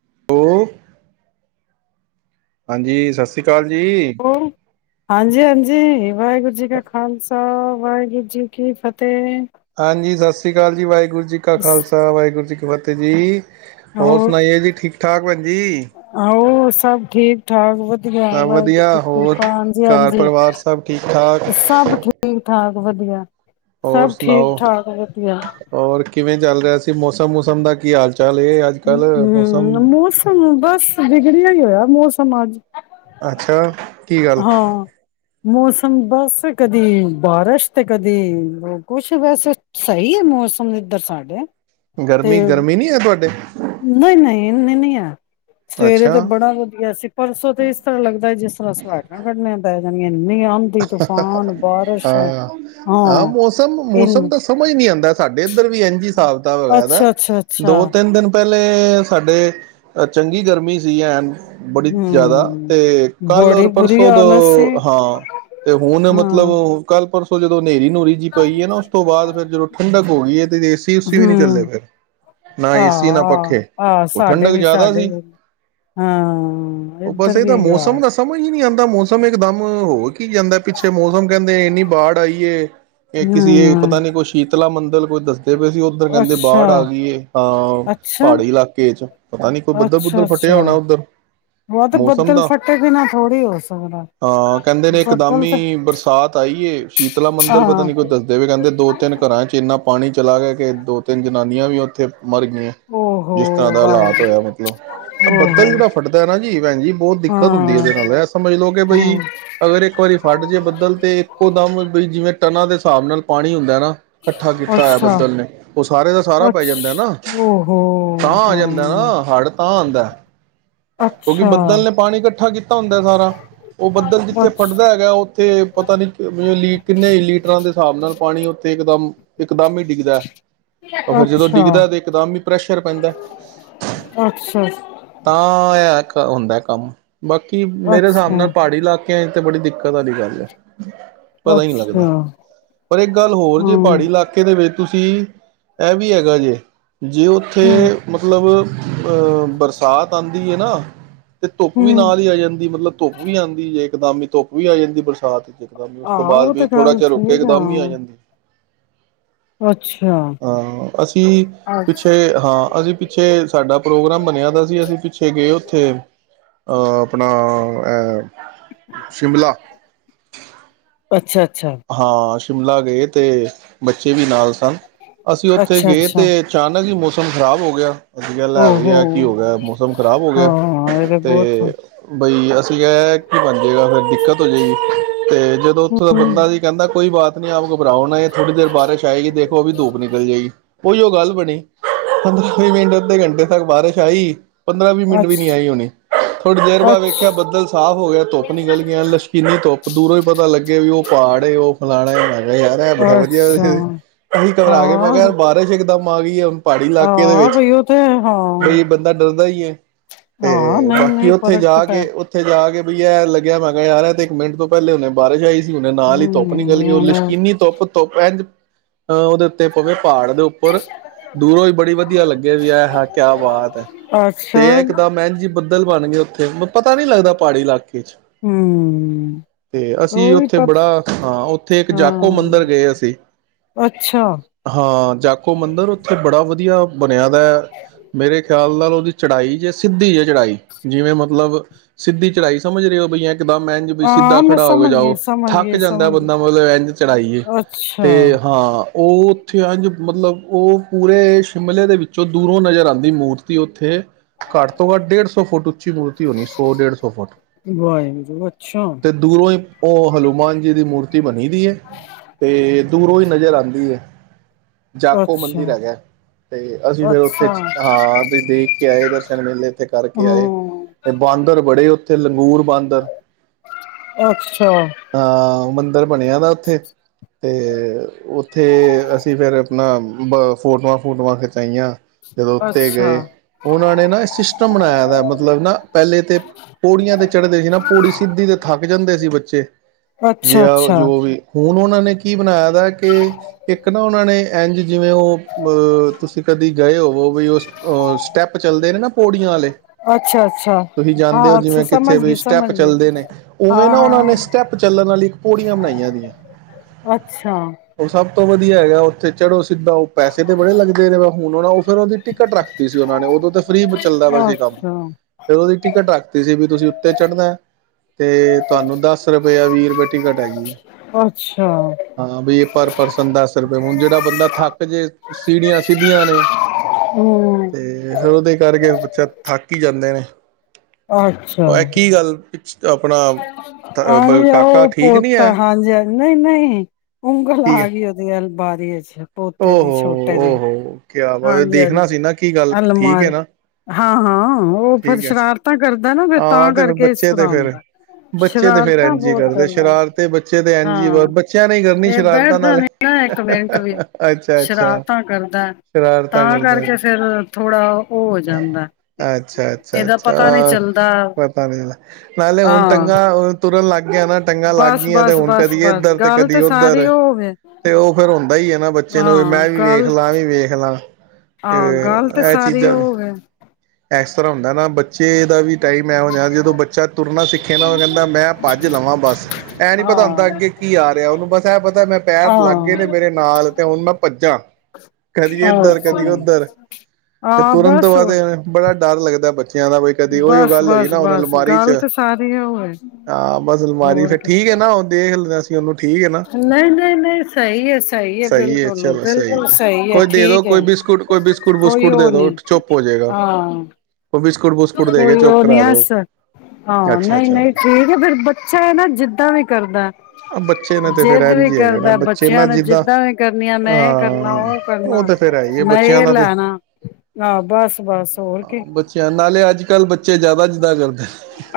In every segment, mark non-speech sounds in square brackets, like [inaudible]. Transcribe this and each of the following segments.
[unintelligible] ਹਾਂਜੀ ਸਤਿ ਸ਼੍ਰੀ ਅਕਾਲ ਜੀ ਹਾਂਜੀ ਹਾਂਜੀ ਜੇ ਵਾਹਿਗੁਰੂ ਜੀ ਕਾ ਖਾਲਸਾ ਵਾਹਿਗੁਰੂ ਜੀ ਕੀ ਫਤਿਹ ਹਾਂਜੀ ਸਤਿ ਸ੍ਰੀ ਅਕਾਲ ਜੀ ਵਾਹਿਗੁਰ ਗੁਰ ਜੀ ਕਾ ਖਾਲਸਾ ਵਾਹਿਗੁਰੂ ਜੀ ਕੀ ਭਵਤ ਜੀ [unintelligible] ਹੋਰ ਸੁਣਾਈਏ ਜੀ ਠੀਕ ਠਾਕ ਭੈਣ ਜੀ ਆਹੋ ਸਭ ਠੀਕ ਠਾਕ ਵ ਸਭ ਵਧੀਆ ਹੋਰ ਘਰ ਹਾਂਜੀ ਪਰਿਵਾਰ ਸਭ ਠੀਕ ਠਾਕ ਸਭ ਠੀਕ ਠਾਕ ਵਧੀਆ ਹੋਰ ਸਭ ਠੀਕ ਸੁਣਾਓ ਠਾਕ ਵਧੀਆ ਹੋਰ ਕਿਵੇਂ ਚੱਲ ਰਿਹਾ ਸੀ ਮੌਸਮ ਮੂਸਮ ਦਾ ਕੀ ਹਾਲ ਚਾਲ ਹੈ ਅੱਜ ਕੱਲ੍ਹ ਮੌਸਮ ਹਮ ਮੌਸਮ ਬਸ ਵਿਗੜਿਆ ਹੀ ਹੋਇਐਂ ਮੌਸਮ ਸਮਾਜ ਅੱਛਾ ਕੀ ਗੱਲ ਹਾਂ ਮੌਸ ਬਸ ਕਦੀ ਬਾਰਿਸ਼ ਤੇ ਕਦੀ ਕੁਛ ਬਸ ਸਹੀ ਐ ਮੌਸਮ ਇੱਧਰ ਸਾਡੇ ਤੇ ਗਰਮੀ ਗਰਮੀ ਨੀ ਹੈ ਤੁਹਾਡੇ ਨਹੀਂ ਨਹੀਂ ਏਨੀਂ ਨੀ ਹੈ ਸਵੇਰੇ ਤੇ ਅੱਛਾ ਬੜਾ ਵਧੀਆ ਸੀ ਪਰਸੋਂ ਤੇ ਇਸ ਤਰ੍ਹਾਂ ਲੱਗਦਾ ਜਿਸ ਤਰ੍ਹਾਂ [unintelligible] ਦਾ ਏ [unintelligible] ਹਾਂ ਹਾਂ ਮੌਸਮ ਮੌਸਮ ਇਨ ਤਾਂ ਸਮਝ ਨਹੀਂ ਆਉਂਦਾ ਸਾਡੇ ਇੱਧਰ ਵੀ ਇਝ ਹਿਸਾਬਤਾਬ ਹੋਆ ਦੈ ਅੱਛਾ ਅੱਛਾ ਅੱਛਾ ਦੋ ਤਿੰਨ ਦਿਨ ਪਹਿਲਾਂ ਪਹਿਲੇ ਸਾਡੇ ਚੰਗੀ ਗਰਮੀ ਸੀ ਐਨ ਬੜੀ ਜ਼ਿਆਦਾ ਹਮ ਤੇ ਕੱਲ੍ਹ ਬੜੀ ਔਰ ਬੁਰੀ ਪਰਸੋਂ ਹਾਲਤ ਸੀ ਤੋਂ ਹਾਂ ਤੇ ਹੁਣ ਮਤਲਬ ਹਾਂ ਉਹ ਕੱਲ ਪਰਸੋਂ [unintelligible] ਹਨੇਰੀ ਨੂਰੀ ਜਿਹੀ ਪਈ ਹੈ ਨਾ, ਉਸ ਤੋਂ ਬਾਅਦ ਫਿਰ ਜਦੋਂ ਠੰਡਕ ਹੋ ਗਈ ਹੈ ਤੇ ਏਸੀ ਉਸੀ ਵੀ ਨਹੀਂ ਚੱਲੇ ਹਮ ਫਿਰ ਨਾ ਏਸੀ ਨਾ ਪੱਖੇ ਆਹ ਆਹ ਉਹ ਸਾਡੇ ਠੰਡਕ ਵੀ ਜ਼ਿਆਦਾ ਸਾਡੇ ਸੀ ਵੀ ਹਾਂ ਉਹ ਬਸ ਇੱਧਰ ਇਹ ਵੀ ਤਾਂ ਇਹੀ ਹਾਲ ਮੌਸਮ ਦਾ ਸਮਝ ਹੀ ਨਹੀਂ ਆਉਂਦਾ ਦਾ ਮੌਸਮ ਇਕਦਮ ਹੋ ਗਿਆ। ਕੀ ਜਾਂਦਾ ਪਿੱਛੇ ਮੌਸਮ ਕਹਿੰਦੇ ਇੰਨੀ ਬਾੜ ਆਈ ਏ, ਇਹ ਕਿਸੇ ਹਮ ਪਤਾ ਨੀ ਕੋਈ ਸ਼ੀਤਲਾ ਮੰਦਰ ਹੋਰ ਦੱਸੋ ਕਹਿੰਦੇ ਪਈ ਸੀ, ਉੱਧਰ ਕਹਿੰਦੇ ਅੱਛਾ ਬਾੜ ਆ ਗਈ ਏ ਹਾਂ ਅੱਛਾ ਪਹਾੜੀ ਇਲਾਕੇ ਚ ਪਤਾ ਨੀ ਕੋਈ ਬੱਦਲ ਅੱਛਾ ਬੁੱਦਲ ਫਟਿਆ -ਅੱਛਾ ਹੋਣਾ ਉੱਧਰ ਉਹ ਤੇ ਮੌਸਮ ਬੱਦਲ ਦਾ ਫਟੇ ਬਿਨਾਂ ਥੋੜੀ ਹੋ ਸਕਦਾ ਬ ਸ਼ਾਮੀ ਬਰਸਾਤ ਆਈ ਏ, ਸ਼ੀਤਲਾ ਮੰਦਿਰ ਪਤਾ ਹਾਂ ਨੀ ਕੋਈ ਦੱਸਦੇ ਵੀ ਕਹਿੰਦੇ ਦੋ, ਤਿੰਨ ਘਰਾਂ ਚ ਇੰਨਾ ਪਾਣੀ ਚਲਾ ਗਿਆ ਕਿ ਦੋ ਤਿੰਨ ਜਾਨੀਆਂ ਵੀ ਉੱਥੇ ਮਰ ਗਈਆਂ ਓਹੋ ਜਿਸ ਤਰ੍ਹਾਂ ਦਾ ਹਾਲਾਤ ਵਾਹਿਗੁਰੂ ਹੋਇਆ ਮਤਲਬ ਬੱਦਲ ਹਾਂ ਜਿਹੜਾ ਫਟਦਾ ਨਾ ਜੀ ਭੈਣ ਜੀ, ਬਹੁਤ ਦਿੱਕਤ ਹੁੰਦੀ ਹੈ ਹਾਂ ਇਹਦੇ ਨਾਲ ਇਹ ਸਮਝ ਲਓ ਕਿ ਬਈ ਅਗਰ ਇੱਕ ਵਾਰੀ ਫਟ ਜੇ ਬੱਦਲ ਤੇ ਇੱਕੋ ਦਮ ਬਈ ਜਿਵੇਂ ਟਨਾਂ ਦੇ ਹਿਸਾਬ ਨਾਲ ਪਾਣੀ ਹੁੰਦਾ ਇਕੱਠਾ ਕੀਤਾ ਹੈ ਅੱਛਾ ਬੱਦਲ ਨੇ ਉਹ ਸਾਰੇ ਦਾ ਸਾਰਾ ਪੈ ਅੱਛ ਜਾਂਦਾ ਨਾ ਓਹੋ ਤਾਂ ਆ ਜਾਂਦਾ ਹਾਂ ਨਾ ਹੜ ਤਾਂ ਆਉਂਦਾ। ਕਿਉਂਕਿ ਅੱਛਾ ਬੱਦਲ ਨੇ ਪਾਣੀ ਇਕੱਠਾ ਕੀਤਾ ਹੁੰਦਾ ਸਾਰਾ ਉਹ ਬੱਦਲ ਜਿੱਥੇ ਅੱਛ ਫਟਦਾ ਹੈਗਾ, ਓਥੇ ਪਤਾ ਨਹੀ ਕਿੰਨੇ ਲੀਟਰਾਂ ਦੇ ਹਿਸਾਬ ਨਾਲ ਪਾਣੀ ਉੱਥੇ ਇੱਕਦਮ ਇਕਦਮ ਹੀ ਡਿੱਗਦਾ ਉਹ ਫਿਰ ਜਦੋਂ ਅੱਛਾ ਡਿੱਗਦਾ ਤਾਂ ਇਕਦਮ ਹੀ ਪ੍ਰੈਸ਼ਰ ਪੈਂਦਾ। ਅੱਛਾ ਆ ਇਹ ਹੁੰਦਾ ਕੰਮ ਬਾਕੀ ਮੇਰੇ ਹਿਸਾਬ ਅੱਛਾ ਨਾਲ ਪਹਾੜੀ ਇਲਾਕੇ ਤੇ ਬੜੀ ਦਿੱਕਤ ਵਾਲੀ ਗੱਲ ਹੈ। ਪਤਾ ਹੀ ਨਹੀਂ ਅੱਛਾ ਲੱਗਦਾ, ਪਰ ਇੱਕ ਗੱਲ ਹੋਰ ਜੇ ਹਮ ਪਹਾੜੀ ਇਲਾਕੇ ਦੇ ਵਿੱਚ ਤੁਸੀਂ ਇਹ ਵੀ ਹੈਗਾ ਜੇ ਜੇ ਹਮ ਉੱਥੇ ਮਤਲਬ ਬਰਸਾਤ ਆਉਂਦੀ ਹੈ ਨਾ ਤੇ ਧੁੱਪ ਵੀ ਹਮ ਨਾਲ ਹੀ ਆ ਜਾਂਦੀ, ਮਤਲਬ ਧੁੱਪ ਵੀ ਆਉਂਦੀ ਜੇ। ਇਕਦਮ ਧੁੱਪ ਵੀ ਆ ਜਾਂਦੀ ਬਰਸਾਤ ਚ ਇਕਦਮ ਉਸ ਤੋਂ ਆਹ ਬਾਅਦ ਉਹ ਵੀ ਤੇ ਥੋੜ੍ਹਾ ਗੱਲ ਚਿਰ ਰੁਕ ਕੇ ਠੀਕ ਇਕਦਮ ਹੀ ਆ ਜਾਂਦੀ। ਅੱਛਾ ਹਾਂ ਅਸੀਂ ਅੱਛਾ ਪਿੱਛੇ ਹਾਂ, ਅਸੀਂ ਪਿੱਛੇ ਸਾਡਾ ਪ੍ਰੋਗਰਾਮ ਬਨਿਆ ਦਾ ਸੀ ਅਸੀਂ ਉੱਥੇ ਗਏ ਉੱਥੇ ਆਪਣਾ ਸ਼ਿਮਲਾ ਅੱਛਾ। ਹਾਂ। ਸ਼ਿਮਲਾ ਗਏ ਤੇ ਬੱਚੇ ਵੀ ਨਾਲ ਸ ਅਸੀਂ ਉੱਥੇ ਅੱਛਾ ਗਏ ਅੱਛਾ ਤੇ ਅਚਾਨਕ ਹੀ ਮੌਸ ਇਹ ਤੇ ਖ਼ਰਾਬ ਹੋ ਗਿਆ। ਅਸੀਂ ਕਿਹਾ ਲੈ ਵਈ ਓਹੋ ਐ ਕੀ ਹੋ ਗਿਆ? ਮੌਸਮ ਖਰਾਬ ਹੋ ਗਿਆ ਹਾਂ ਇਹ ਬਹੁਤ ਤੇ ਬਈ ਅਸੀਂ ਕਿਹਾ ਏਹ ਕੀ ਬਣ ਜਾਏਗਾ ਫਿਰ ਦਿੱਕਤ ਜਾਈ ਤੇ ਜਦੋਂ ਉੱਥੋਂ ਦਾ ਹਮ ਬੰਦਾ ਸੀ ਕਹਿੰਦਾ ਕੋਈ ਬਾਤ ਨੀ ਆਪ ਕੋ ਭਰਾਓ ਨਾ ਏਹ ਥੋੜੀ ਦੇਰ ਬਾਰਿਸ਼ ਆਏਗੀ ਦੇਖੋ ਅਬੀ ਧੂਪ ਨਿਕਲ ਜਾਏਗੀ। ਓਹੀਓ ਗੱਲ ਬਣੀ ਪੰਦਰਾਂ ਵੀਹ ਮਿੰਟ ਅੱਧੇ ਘੰਟੇ ਤੱਕ ਬਾਰਿਸ਼ ਆਈ ਪੰਦਰਾਂ ਵੀਹ ਮਿੰਟ ਵੀ ਅੱਛ ਨੀ ਆਈ ਹੋਣੀ ਥੋੜ੍ਹੀ ਦੇਰ ਬਾਅਦ ਅੱਛ ਵੇਖਿਆ ਬੱਦਲ ਸਾਫ਼ ਹੋ ਗਿਆ ਧੁੱਪ ਨਿਕਲ ਗ ਲਸ਼ਕੀਨੀ ਧੁੱਪ ਦੂਰੋਂ ਹੀ ਪਤਾ ਲੱਗੇ ਵੀ ਉਹ ਪਹਾੜ ਤੇ ਉਹ ਫਲਾਣਾ ਹੈਗੇ ਯਾਰ ਏਹ ਬੜਾ ਵਧੀਆ ਅੱਛਾ ਅਸੀਂ ਘਬਰਾ ਕੇ ਮੈਂ ਕਿਹਾ ਹਾਂ ਏਹ ਬਾਰਿਸ਼ ਇੱਕਦਮ ਮਾ ਆ ਗਈ ਆ ਹੁਣ। ਪਹਾੜੀ ਇਲਾਕੇ ਦੇ ਆਹ ਵਿੱਚ ਬਈ ਉਹ ਤੇ ਹਾਂ ਬਈ ਬੰਦਾ ਡਰਦਾ ਈ ਐ ਹਾਂ ਤੇ ਨਹੀਂ ਬਾਕੀ ਨਹੀਂ ਉੱਥੇ ਫ਼ਰਕ ਤਾਂ ਜਾ ਪੈ ਕੇ ਉੱਥੇ ਜਾ ਕੇ ਵੀ ਐ ਲੱਗਿਆ ਮੈ ਕਿਆ ਯਾਰ ਐ ਤੇ ਇੱਕ ਮਿੰਟ ਤੋਂ ਪਹਿਲੇ ਹੁਣੇ ਬਾਰਿਸ਼ ਆਈ ਸੀ। ਹੁਣੇ ਨਾਲ ਈ ਆਪਣੀ ਗੱਲ ਕਿ ਉਹ ਹਮ ਲਸ਼ਕੀਨੀ ਧੁੱਪ ਧੁੱਪ ਐ ਪੈਂਜ ਅ ਉਹਦੇ ਉੱਤੇ ਪਵੇ ਪਹਾੜ ਦੇ ਉੱਪਰ ਦੂਰੋਂ ਈ ਬੜੀ ਵਧੀਆ ਲੱਗੇ ਵੀ ਐ ਹੈ ਕਿਆ ਬਾਤ ਐ ਅੱਛਾ ਤੇ ਇਹ ਇੱਕਦਮ ਇੰਜ ਈ ਬੱਦਲ ਬਣ ਗਏ ਉੱਥੇ ਤੇ ਮ ਪਤਾ ਨੀ ਲੱਗਦਾ ਪਹਾੜੀ ਇਲਾ ਹਮ ਤੇ ਅਸੀਂ ਉਹੀ ਉੱਥੇ ਪ ਬੜਾ ਹਾਂ, ਉੱਥੇ ਇੱਕ ਹਾਂ ਜਾਕੋ ਮੰਦਿਰ ਗਏ ਅਸੀਂ ਅੱਛਾ ਹਾਂ, ਜਾਕੋ ਮੰਦਿਰ ਉੱਥੇ ਬੜਾ ਵਧੀਆ ਬਣਿਆ ਦਾ ਮੇਰੇ ਖਿਆ ਨਾਲ-ਨਾਲ ਉਹਦੀ ਚੜਾਈ ਜੇ ਸਿੱਧੀ ਜੇ ਚੜਾਈ ਜਿਵੇਂ ਮਤਲਬ ਸਿੱਧੀ ਚੜ੍ਹਾਈ ਸਮਝ ਰਹੇ ਹੋ ਬਈ ਏਜ ਕਿਦਾ ਮੈ ਇੰਜ ਵੀ ਸਿੱਧਾ ਹਾਂ ਮੈਂ ਖੜਾ ਹੋ ਕੇ ਸਮਝ ਗਈ ਜਾਓ ਸਮਝ ਥੱਕ ਗਈ ਜਿੰਦਾ ਸਮਝ ਗਈ ਬੰਦਾ ਮਤਲਬ ਇੰਝ ਚੜਾਈਏ ਤੇ ਅੱਛਾ ਹਾਂ ਓਅ ਉੱਥੇ ਅੰਝ ਮਤਲਬ ਉਹ ਪੂਰੇ ਸ਼ਿਮਲੇ ਦੇ ਵਿੱਚੋਂ ਦੂਰੋਂ ਨਜ਼ਰ ਆਉਂਦੀ ਮੂਰਤੀ ਉੱਥੇ ਘੱਟ ਤੋਂ ਘੱਟ ਡੇਢ ਸੌ ਫੁੱਟ ਉੱਚੀ ਮੂਰਤੀ ਹੋਣੀ ਸੌ ਡੇਢ ਸੌ ਫੁੱਟ ਵਾਹਿਗੁਰੂ ਅੱਛਾ ਤੇ ਦੂਰੋ ਹੀ ਉਹ ਹਨੂੰਮਾਨ ਦੀ ਮੂਰਤੀ ਬਣੀ ਦੀ ਐ ਤੇ ਦੂਰੋਂ ਈ ਨਜ਼ਰ ਆਂਦੀ ਕੀ ਐ ਜਾਕੋ ਮੰਦਿਰ ਅੱਛਾ ਹੈਗਾ ਤੇ ਅਸੀ ਫੇਰ ਉੱਥੇ, ਅੱਛਾ ਹਾਂ, ਦੇਖ ਕੇ ਆਏ ਦਰਸ਼ਨ ਮੇਲੇ ਥ ਕਰਕੇ ਆਏ ਹਮ ਤੇ ਬਾਂਦਰ ਬੜੇ ਤੇ ਲੰਗੂਰ ਬਾਂਦਰ ਅੱਛਾ ਹੈ ਆਉ ਮੰਦਿਰ ਬਣਿਆ ਦਾ ਉੱਥੇ ਤੇ ਉੱਥੇ ਅਸੀਂ ਫਿਰ ਆਪਣਾ ਬ ਫੋਟਆਂ ਫੋਟੋਆਂ ਖਿਚਾਈਆਂ ਜਦੋਂ ਉੱਤੇ ਅੱਛਾ ਗਏ ਉਹਨਾਂ ਨੇ ਨਾ ਸਿਸਟਮ ਬਣਾਇਆ ਦ ਤਲਬ ਨਾ ਪਹਿਲੇ ਤੇ ਪੌੜੀਆਂ ਤੇ ਚੜ੍ਹਦੇ ਸੀ ਨਾ ਪੌੜੀ ਸਿੱਧੀ ਤੇ ਥੱ ਜਾਂਦੇ ਸੀ ਬੱਚੇ ਅੱਛਾ ਜੇ ਅੱਛਾ ਆਉ ਜੋ ਅੱਛਾ ਵੀ ਹੁਣ ਉਹਨਾਂ ਨੇ ਕੀ ਬਣਾਇਆ ਕਿ ਇੱਕ ਇੱਕ ਨਾ ਉਹਨਾਂ ਨੇ ਇੰਝ ਜਿਵੇਂ ਉਹ ਤੁਸੀਂ ਕਦੀ ਗਏ ਹੋਵੋ ਵੀ ਉਹ ਸਟੈਪ ਚੱਲਦੇ ਨੇ ਨਾ ਪੌੜੀਆਂ ਵਾਲੇ ਅੱਛਾ ਤੁਸੀਂ ਹਾਂ ਜਾਣਦੇ ਹੋ ਅੱਛਾ ਜਿਵੇਂ ਸਮਝ ਕਿੱਥੇ ਵੀ ਗਈ ਸਟੈਪ ਸਮਝ ਗਈ ਚੱਲਦੇ ਨੇ ਹਾਂ ਉਵੇਂ ਨਾ ਉਹਨਾਂ ਨੇ ਹਾਂ ਸਟੈਪ ਚੱਲਣ ਵਾਲੀ ਇੱਕ ਪੌੜੀਆਂ ਬਣਾਈਆਂ ਦੀਆਂ ਅੱਛਾ ਉਹ ਸਭ ਤੋਂ ਵਧੀਆ ਹੈਗਾ ਉੱਥੇ ਚੜੋ ਸਿੱਧਾ ਪੈਸੇ ਤੇ ਬੜੇ ਲੱਗਦੇ ਨੇਹੇ ਵ ਹੁਣ ਉਹ ਉਹ ਫੇਿਰ ਉਹਦੀ ਟਿਕਟ ਰੱਖਤੀ ਸੀ ਉਹਨਾਂ ਨੇ ਉਦੋਂ ਤੇ ਫ੍ਰਰੀ ਚੱਲਦਾ ਪਾ ਸੀ ਕੰਮ ਅੱਛਾ ਫੇਰ ਉਹਦੀ ਟਿਕਟ ਰੱਖਤੀ ਸੀ ਬੀ ਤੁਸੀਂ ਤੇ ਚੜ੍ਹਨਾ ਤੇ ਤੁਹਾਨੂੰ ਦ ਵੀਰ ਰੁਪਏ ਟਿਕਟ ਆਗੀ ਅੱਛਾ ਹਾਂ ਪਰ ਪਰਸਨ ਦਸ ਹੁਣ ਜਿਹੜਾ ਬੰਦਾ ਥੱਕ ਜੇ ਸੀੜੀਆਂ ਸਿੱਧੀਆਂ ਨੇ ਹਮ ਤੇ ਫਿਰ ਉਹਦੇ ਕਰਕੇ ਬੱਚਾ ਥੱਕ ਹੀ ਜਾਂਦੇ ਨੇ ਅੱਛਾ ਉਹ ਇਹ ਕੀ ਗੱਲ ਆਪਣਾ ਆਹ ਕਾਕਾ ਉਹ ਠੀਕ ਨੀ ਪੋਤ ਹੈ ਹਾਂਜੀ ਨਹੀਂ ਨਹੀਂ ਉਂਗਲ ਠੀਕ ਆ ਹੈ ਗਈ ਉਹਦੀ ਐਲਬ ਪਾ ਰੀ ਅੱਛਾ ਪੋਤੇ ਦੀ ਓਹੋ ਛੋਟੇ ਦੀ ਓਹੋ ਕਿਆ ਵਾ ਹਾਂਜੀ ਦੇਖਣਾ ਹਾਂਜੀ ਸੀ ਨਾ ਕੀ ਗੱਲ ਠੀਕ ਅਲਮਾਰੀ ਨਾ ਹਾਂ ਹਾਂ ਉਹ ਫਿਰ ਠੀਕ ਹੈ ਸ਼ਰਾਰਤਾਂ ਕਰਦਾ ਨਾ ਫਿਰ ਹਾਂ ਤਾਂ ਤੇ ਫ ਕਰਕੇ ਇਸ ਬੱਚੇ ਤੇ ਤਰ੍ਹਾਂ ਫਿਰ ਹੁੰਦਾ ਬੱਚੇ ਤੇ ਫਿਰ ਸ਼ਰਾਰਤਾਂ ਐਨ ਜੀ ਬਹੁਤ ਕਰਦੇ ਕਰਦਾ ਸ਼ਰਾਰਤੇ ਬੱਚੇ ਤੇ ਐਨ ਜੀ ਹਾਂ ਬੱਚਿਆਂ ਨੇ ਕਰਨੀ ਇਹ ਸ਼ਰਾਰਤਾਂ ਬੈਠਦਾ ਨਾਲ ਨੀ ਨਾ ਇੱਕ ਮਿੰਟ ਵੀ ਅੱਛਾ ਅੱਛਾ ਸ਼ਰਾਰਤਾਂ ਕਰਦਾ ਸ਼ਰਾਰ ਤਾਂ ਕਰਕੇ ਫਿਰ ਥੋੜਾ ਹੋ ਜਾਂਦਾ ਅੱਛਾ ਅੱਛਾ ਇਹਦਾ ਅੱਛਾ ਪਤਾ ਨਹੀਂ ਚੱਲਦਾ ਪਤਾ ਨੀ ਨਾਲੇ ਹੁਣ ਹਾਂ ਟੰਗਾਂ ਤੁਰਨ ਲੱਗ ਗਿਆ ਨਾ ਟੰਗਾਂ ਲੱਗ ਬਸ ਗਈਆਂ ਤੇ ਬਸ ਹੁਣ ਬਸ ਕਦੀ ਬਸ ਇੱਧਰ ਤੇ ਗੱਲ ਕਦੀ ਸਾਰੀ ਉੱਧਰ ਉਹ ਹੋਵੇ ਤੇ ਉਹ ਫੇਰ ਹੁੰਦਾ ਹੀ ਹੈ ਨਾ ਬੱਚੇ ਨੂੰ ਵੀ ਮੈਂ ਵੀ ਵੇਖ ਲਾਂ ਵੀ ਵੇਖ ਲਾਂ ਤੇ ਆਾਂ ਗੱਲ ਤੇ ਇਹ ਸਾਰੀ ਚੀਜ਼ਾਂ ਹੋ ਇਸ ਤਰ੍ਹਾਂ ਹੁੰਦਾ ਨਾ ਬੱਚੇ ਦਾ ਵੀ ਟਾਈਮ ਇਹੋ ਜਾਹਾ ਜਦੋਂ ਬੱਚਾ ਤੁਰਨਾ ਸਿੱਖਿਆ ਨਾ ਉਹ ਕਹਿੰਦਾ ਮੈਂ ਭੱਜ ਲਵਾਂ ਬਸ ਐਂ ਨਹੀਂ ਪਤਾ ਹੁੰਦਾ ਹਾਂ ਅੱਗੇ ਕੀ ਆ ਰਿਹਾ ਉਹਨੂੰ ਬਸ ਐ ਪਤਾ ਮੈਂ ਪੈਰ ਲੱਗ ਗਏ ਨੇ ਮੇਰੇ ਨਾਲ ਅਤੇ ਹੁਣ ਮੈਂ ਭੱਜਾਂ ਕਦੀ ਇੱਧਰ ਅੱਛਾ ਕਦੀ ਉੱਧਰ ਤੇ ਹਾਂ ਤੁਰੰਤ ਬਸ ਬਾਅਦ ਹੋਰ ਬੜਾ ਡਰ ਲੱਗਦਾ ਬੱਚਾ ਬਸ ਬਸ ਬਸ ਚ ਗਲਤ ਸਾਰੀ ਉਹ ਹੈ ਹਾਂ ਬਸ ਅਲਮਾਰੀ ਹੋਰ ਫਿਰ ਠੀਕ ਹੈ ਨਾ ਉਹ ਦੇਖ ਲੈਣਾ ਸੀ ਉਹਨੂੰ ਠੀਕ ਹੈ ਨਾ ਨਹੀਂ ਨਹੀਂ ਨਹੀਂ ਸਹੀ ਹੈ ਸਹੀ ਹੈ ਬਿਲਕੁਲ ਚਲੋ ਬਿਲਕੁਲ ਸਹੀ ਹੈ ਕੋਈ ਦੇ ਦੋ ਠੀਕ ਹੈ ਕੋਈ ਬਿਸਕੁਟ ਕੋਈ ਬਿਸਕੁਟ ਕੋਈ ਬੁਸਕੁਟ ਦੇ ਉਹ ਨੀ ਦੋ ਚੁੱਪ ਹੋ ਜਾਏਗਾ ਹਾਂ ਉਹ ਬਿਸਕੁਟ ਬੁਸਕੁਟ ਦੇ ਕੇ ਕੋਈ ਚੁੱਪ ਉਹ ਨੀ ਕਰਾ ਦੋ ਹਹ ਅੱਛਾ ਨਹੀਂ ਅੱਛਾ ਨਹੀਂ ਠੀਕ ਹੈ ਫੇਰ ਬੱਚਾ ਹੈ ਨਾ ਜਿੱਦਾਂ ਵੀ ਕਰਦਾ ਬੱਚੇ ਨੇ ਤੇ ਫੇਰ ਜਿੱਦ ਵੀ ਇੰਝ ਹੀ ਹੈਗੇ ਨਾ ਕਰਦਾ ਬੱਚੇ ਨਾ ਬੱਚਿਆਂ ਨੇ ਜਿੱਦਾਂ ਜਿਦਾਂ ਵੀ ਕਰਨੀਆਂ ਮੈਂ ਇਹ ਕਰਨਾ ਹਾਂ ਉਹ ਕਰਨਾ ਤੇ ਫੇਰ ਹੈ ਹੀ ਹੈ ਮੈਂ ਬੱਚਿਆਂ ਇਹ ਦਾ ਤੇ ਲੈਣਾ ਆਹ ਬਸ ਬਸ ਹੋਰ ਕੀ ਬੱਚਿਆਂ ਨੂੰ ਅਗਲੇ ਅੱਜ ਕੱਲ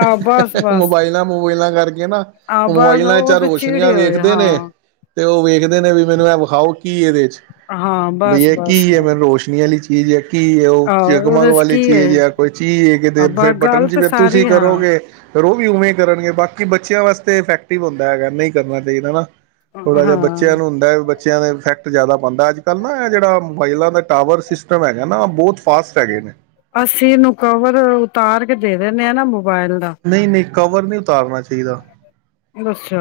ਆਹ ਬਸ ਬਸ ਮੋਬਾਈਲਾਂ ਮੋਬਾਈਲਾਂ ਕਰਕੇ ਨਾ ਆਹ ਬਸ ਮੋਬਾਈਲਾਂ ਉਹ ਚਾਰ ਤੇ ਰੋਸ਼ਨੀ ਆ ਚੀੜੇ ਹੋਏ ਵੇਖਦੇ ਨੇ ਹਾਂ ਤੇ ਉਹ ਵੇਖਦੇ ਨੇ ਵੀ ਮੈਨੂੰ ਮੈਂ ਵਿਖਾਓ ਕੀ ਇਹਦੇ ਚ ਹਾਂ ਬਈ ਬਸ ਇਹ ਕੀ ਬਸ ਹ ਬਸ ਮੈਨੂੰ ਰੋਸ਼ਨੀ ਵਾਲੀ [unintelligible] [unintelligible] ਆਹੋ ਉਹਦੇ ਚ ਕੋਈ ਕੀ ਹੈ ਚੀਜ਼ ਹ ਕਿਤੇ ਅਬਾ ਕੋਈ ਬਟਨ ਗੱਲ ਤੇ ਜਿਵੇਂ ਤੁਸੀਂ ਸਾਰੀ ਹਾਂ ਕਰੋਗੇ ਉਵੇਂ ਕਰਨਗੇ ਬਾਕੀ ਬੱਚਿਆਂ ਵਾਸਤੇ ਫੈਕਟਿਵ ਹੁੰਦਾ ਹੈਗਾ ਨਹੀਂ ਕਰਨਾ ਚਾਹੀਦਾ ਨਾ ਥੋੜਾ ਜਿਹਾ ਬੱਚਿਆਂ ਹਾਂ ਨੂੰ ਹੁੰਦਾ ਬੱਚਿਆਂ ਦਾ ਇਫੈਕਟ ਜ਼ਿਆਦਾ ਪਾਉਂਦਾ ਅੱਜ ਕੱਲ੍ਹ ਨਾ ਇਹ ਜਿਹੜਾ ਮੋਬਾਈਲਾਂ ਦਾ ਟਾਵਰ ਸਿਸਟਮ ਹੈਗਾ ਨਾ ਬਹੁਤ ਫਾਸਟ ਹੈਗੇ ਨੇ ਅਸੀਂ ਇਹਨੂੰ ਕਵਰ ਉਤਾਰ ਕੇ ਦੇ ਦਿੰਨੇ ਹ ਨਾ ਮੋਬਾਇਲ ਦਾ ਨਹੀਂ ਨਹੀਂ ਕਵਰ ਨਹੀਂ ਉਤਾਰਨਾ ਚਾਹੀਦਾ ਅੱਛਾ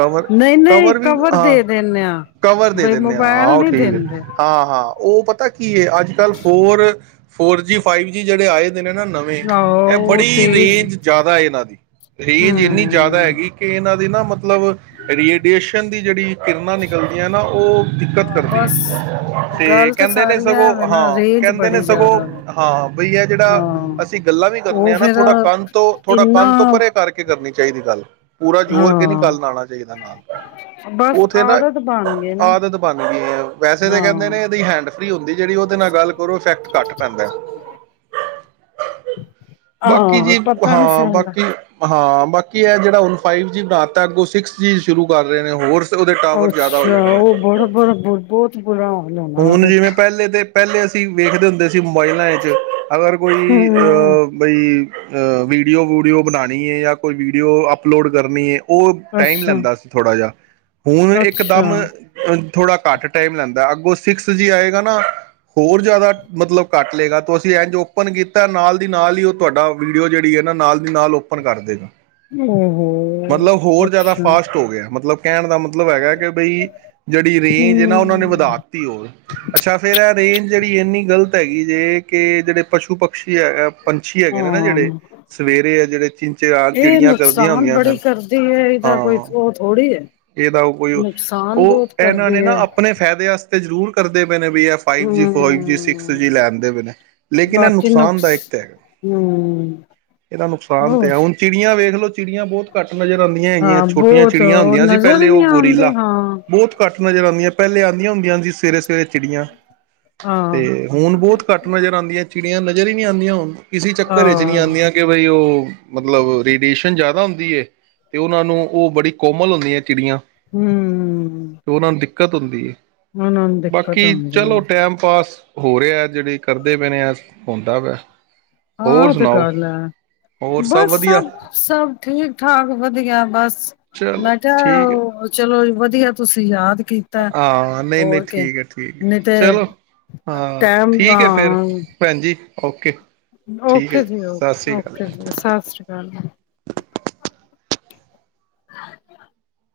ਕਵਰ ਨਹੀਂ ਨਹੀਂ ਕਵਰ ਵੀ ਹਾਂ ਦੇ ਦਿੰਦੇ ਆ ਕਵਰ ਦੇ ਬਈ ਦਿੰਨਦੇ ਮੋਬਾਇਲ ਉਹ ਨਹੀਂ ਠੀਕ ਦਿੰਦੇ ਹੈ ਹਾਂ ਹਾਂ ਉਹ ਪਤਾ ਕੀ ਕੀ ਅੱਜ ਕੱਲ੍ਹ four four G five G ਜਿਹੜੇ ਆਏ ਨੇ ਨਾ ਨਵੇਂ ਆਹੋ ਇਹ ਉਹ ਬੜੀ ਤੇਜ਼ ਰੇਂਜ ਜ਼ਿਆਦਾ ਇਹਨਾਂ ਦੀ ਰੇਂਜ ਇੰਨੀ ਜ਼ਿਆਦਾ ਹੂੰ। ਹੈਗੀ ਕਿ ਇਹਨਾਂ ਦੀ [unintelligible] ਰੀਏਡੀਏਸ਼ਨ ਦੀ ਕਿਰਨਾਂ ਨਿਕਲਦੀਆਂ ਨਾ ਉਹ ਦਿੱਕਤ ਹਾਂ ਕਰਦੀ ਬਸ ਹੈ ਤੇ ਗੱਲ ਕਹਿੰਦੇ ਨੇ ਸਾਰੀ ਸਗੋਂ ਐਵੇ ਨਾ ਹਾਂ ਰੇਂਜ ਕਹਿੰਦੇ ਨੇ ਬੜੀ ਸਗੋਂ ਜ਼ਿਆਦਾ ਵੇ। ਹਾਂ ਬਈ ਇਹ ਜਿਹੜਾ ਹਾਂ ਅਸੀਂ ਗੱਲਾਂ ਵੀ ਕਰਨੇ ਉਹ ਆ ਨਾ ਫੇਰ ਥੋੜਾ ਕੰਧ ਤੋਂ ਥੋੜਾ ਇੰਨਾ ਕੰਧ ਤੋਂ ਭਰੇ ਕਰਕੇ ਕਰਨੀ ਚਾਹੀਦੀ ਗੱਲ ਪੂਰਾ ਜ਼ੋਰ ਕੇ ਨੀ [unintelligible] ਹਾਂ ਆਉਣਾ ਚਾਹੀਦਾ ਨਾਲ ਬਸ ਉੱਥੇ ਨਾ ਆਦਤ ਬਣ ਗਏ ਨਾ ਆਦਤ ਬਣ ਗਈ ਐ ਵੈਸੇ ਤਾਂ ਕਹਿੰਦੇ ਹਾਂ। ਨੇ ਇਹਦੀ ਹੈਂਡ ਉਹੀ ਹੁੰਦੀ ਜਿਹੜੀ ਉਹਦੇ ਨਾਲ ਗੱਲ ਕਰੋ ਇਫੈਕਟ ਘੱਟ ਪੈਂਦਾ। ਬਾਕੀ ਆਹੋ ਜੀ ਪਤਾ ਨੀ ਹਾਂ ਚੱਲਦਾ ਬਾਕੀ ਹਾਂ ਬਾਕੀ ਇਹ ਜਿਹੜਾ ਉਹਨ ਫਾਈਵ ਜੀ [unintelligible] ਤੱਕ ਉਹ ਸਿਕਸ ਜੀ ਸ਼ੁਰੂ ਕਰ ਰਹੇ ਨੇ ਹੋਰ, ਉਹਦੇ ਟਾਵਰ ਜ਼ਿਆਦਾ ਹੋ ਅੱਛਾ ਜਾਣੇ ਨੇ ਉਹ ਬੜਾ ਬੜਾ ਬਹੁਤ ਬੜਾ, ਹੁਣ ਜਿਵੇਂ ਪਹਿਲੇ ਦੇ, ਪਹਿਲੇ ਅਸੀਂ ਵੇਖਦੇ ਹੁੰਦੇ, ਅ ਮੋਬਾਈਲਾਂ ਚ ਅਗਰ ਕੋਈ ਆ ਹੂੰ ਬਈ, ਅ ਵੀਡੀਓ ਵੂਡੀਓ ਬਣਾਉਣੀ ਐ, ਜਾਂ ਕੋਈ ਵੀਡੀਓ ਅਪਲੋਡ ਕਰਨੀ ਐ। ਉਹ ਟਾਈਮ ਅੱਛਾ। ਲੈਂਦਾ ਸੀ ਥੋੜ੍ਹਾ ਜਿਹਾ, ਹੁਣ ਅੱਛਾ ਇਕਦਮ ਅ, ਥੋੜਾ ਘੱਟ ਟਾਈਮ ਲੈਂਦਾ ਅੱਗੋਂ, ਸਿਕਸ ਜੀ ਆਏਗਾ ਨਾ ਹੋਰ ਜ਼ਿਆਦਾ ਮਤਲਬ ਕੱਟ ਲਏਗਾ, ਤਾਂ ਅਸੀਂ ਇੰਝ ਓਪਨ ਕੀਤਾ ਨਾਲ ਦੀ ਨਾਲ ਹੀ ਉਹ ਤੁਹਾਡਾ ਵੀਡੀਓ ਜਿਹੜੀ ਐ ਨਾ ਨਾਲ ਦੀ ਨਾਲ ਓਪਨ ਕਰ ਦੇਗਾ। ਓਹੋ ਮਤਲਬ ਹੋਰ ਜ਼ਿਆਦਾ ਅੱਛਾ ਫਾਸਟ ਹੋ ਗਿਆ ਮਤਲਬ, ਕਹਿਣ ਦਾ ਮ ਮਤਲਬ ਹੈਗਾ ਕਿ ਬਈ ਜਿਹੜੀ ਰੇਂਜ ਹੈ, ਨਾ ਉਹਨਾਂ ਨੇ ਹੂੰ। ਵਧਾ ਅੱਛਾ ਫੇਰ ਇਹ ਰੇਂਜ ਜਿਹੜੀ ਇੰਨੀ ਗ਼ਲਤ ਹੈਗੀ ਜੇ ਕਿ ਜਿਹੜੇ ਪਸ਼ੂ ਪਕਸ਼ੀ ਹੈਗਾ। ਪੰਛੀ ਹੈਗੇ ਨੇ ਨਾ ਜਿਹੜੇ ਹਾਂ ਸਵੇਰੇ ਆ ਜਿਹੜੇ [unintelligible] ਇਹ ਚਿੜੀਆਂ ਕਰਦੀਆਂ ਨੁਕਸਾਨ ਹੁੰਦੀਆਂ ਬੜੀ ਸਨ ਕਰਦੀ ਹੈ ਇਹਦਾ ਕੋਈ ਹਾਂ ਉਹ ਥੋੜ੍ਹੀ ਹੈ। ਇਹਦਾ ਉਹ ਕੋਈ ਨੁਕਸਾਨ ਉਹ ਬਹੁਤ ਇਹਨਾਂ ਨੇ ਕਰਦੀ ਨਾ ਹੈ ਆਪਣੇ ਫਾਇਦੇ ਵਾਸਤੇ, ਤੇ ਜ਼ਰੂਰ ਕਰਦੇ। ਵੀ ਇਹ five G five G six G ਹਮ ਲੈਣ ਦੇ ਬਨੇ ਲੇਕਿਨ ਇਹ ਬਾਕੀ ਨੁਕਸ ਨੁਕਸਾਨਦਾਇਕ ਤਾਂ ਹੈਗਾ ਹਮ ਇਹਦਾ ਨੁਕਸਾਨ ਤਾਂ ਉਹ ਐ ਹੁਣ ਚਿੜੀਆਂ ਵੇਖ ਲਓ ਚਿੜੀਆਂ ਬਹੁਤ ਘੱਟ ਨਜ਼ਰ ਆਉਂਦੀਆਂ ਹੈਗੀਆਂ ਹਾਂ ਛੋਟੀਆਂ ਬਹੁਤ ਚਿੜੀਆਂ ਉਹ ਹੁੰਦੀਆਂ ਸੀ, ਨਜ਼ਰ ਪਹਿਲੇ ਉਹ ਨਹੀਂ ਆਉਂਦੇ ਗੋਰੀਲਾ ਹਾਂ ਬਹੁਤ ਘੱਟ ਨਜ਼ਰ ਆਦੀਆਂ। ਪਹਿਲੇ ਆਂਦੀਆਂ ਹੁੰਦੀਆਂ, [unintelligible] ਫੇਰ ਚਿੜੀਆਂ ਤੇ ਹਾਂ ਹੁਣ ਬਹੁਤ ਘੱਟ ਨਜ਼ਰ ਆਉਂਦੀਆਂ ਚਿੜੀਆਂ, [unintelligible] ਆਦੀਆ ਹੁਣ, ਇਸੀ ਚੱਕਰ ਵਿੱਚ ਨਹੀਂ ਹਾਂ ਆਦੀਆਂ ਕਿ ਬਈ ਉਹ, ਮਤਲਬ ਰੇਡੀਏਸ਼ਨ ਜਿਆਦਾ ਹੁੰਦੀ ਹੈ, ਤੇ ਉਹਨਾਂ ਨੂੰ ਉਹ ਬੜੀ ਕੋਮਲ ਹੁੰਦੀ ਹੈ। ਚਿੜੀਆਂ ਹਮ ਤੇ ਉਹਨਾਂ ਨੂੰ ਦਿ ਦਿੱਕਤ ਹੁੰਦੀ ਏ, ਉਹਨਾਂ ਨੂੰ ਦਿੱਕਤ ਬਾਕੀ ਹੁੰਦੀ ਹੈ ਚਲੋ ਟੈਮ ਪਾਸ, ਹੋ ਰਿਹਾ ਜਿਹੜੇ ਕਰਦੇ ਪਏ ਨੇ ਆ ਹੁੰਦਾ ਪਿਆ, ਆਾਂ ਤੇ ਗੱਲ ਹੋਰ ਹੈ ਬਸ ਵਧੀਆ ਸਭ ਸਭ ਠੀਕ ਠਾਕ ਵਧੀਆ ਬਸ ਚਲੋ ਮੈਂ ਠੀਕ ਹੈ ਕਿਹਾ ਚਲੋ ਵਧੀਆ ਤੁਸੀਂ ਯਾਦ ਕੀਤਾ ਹਾਂ ਨਹੀਂ ਨਹੀਂ ਹੋਰ ਕੇ ਠੀਕ ਹੈ ਠੀਕ ਨਹੀਂ ਤੇ ਚਲੋ ਹਾਂ ਟੈਮ ਠੀਕ ਹੈ ਫਿਰ ਹਾਂ ਭੈਣ ਜ ਓਕੇ ਠੀਕ ਹੈ ਓਕੇ ਜੀ ਸਤਿ ਓਕੇ ਸ਼੍ਰੀ ਅਕਾਲ ਓਕੇ ਜੀ ਸਤਿ ਸ੍ਰੀ ਅਕਾਲ [unintelligible]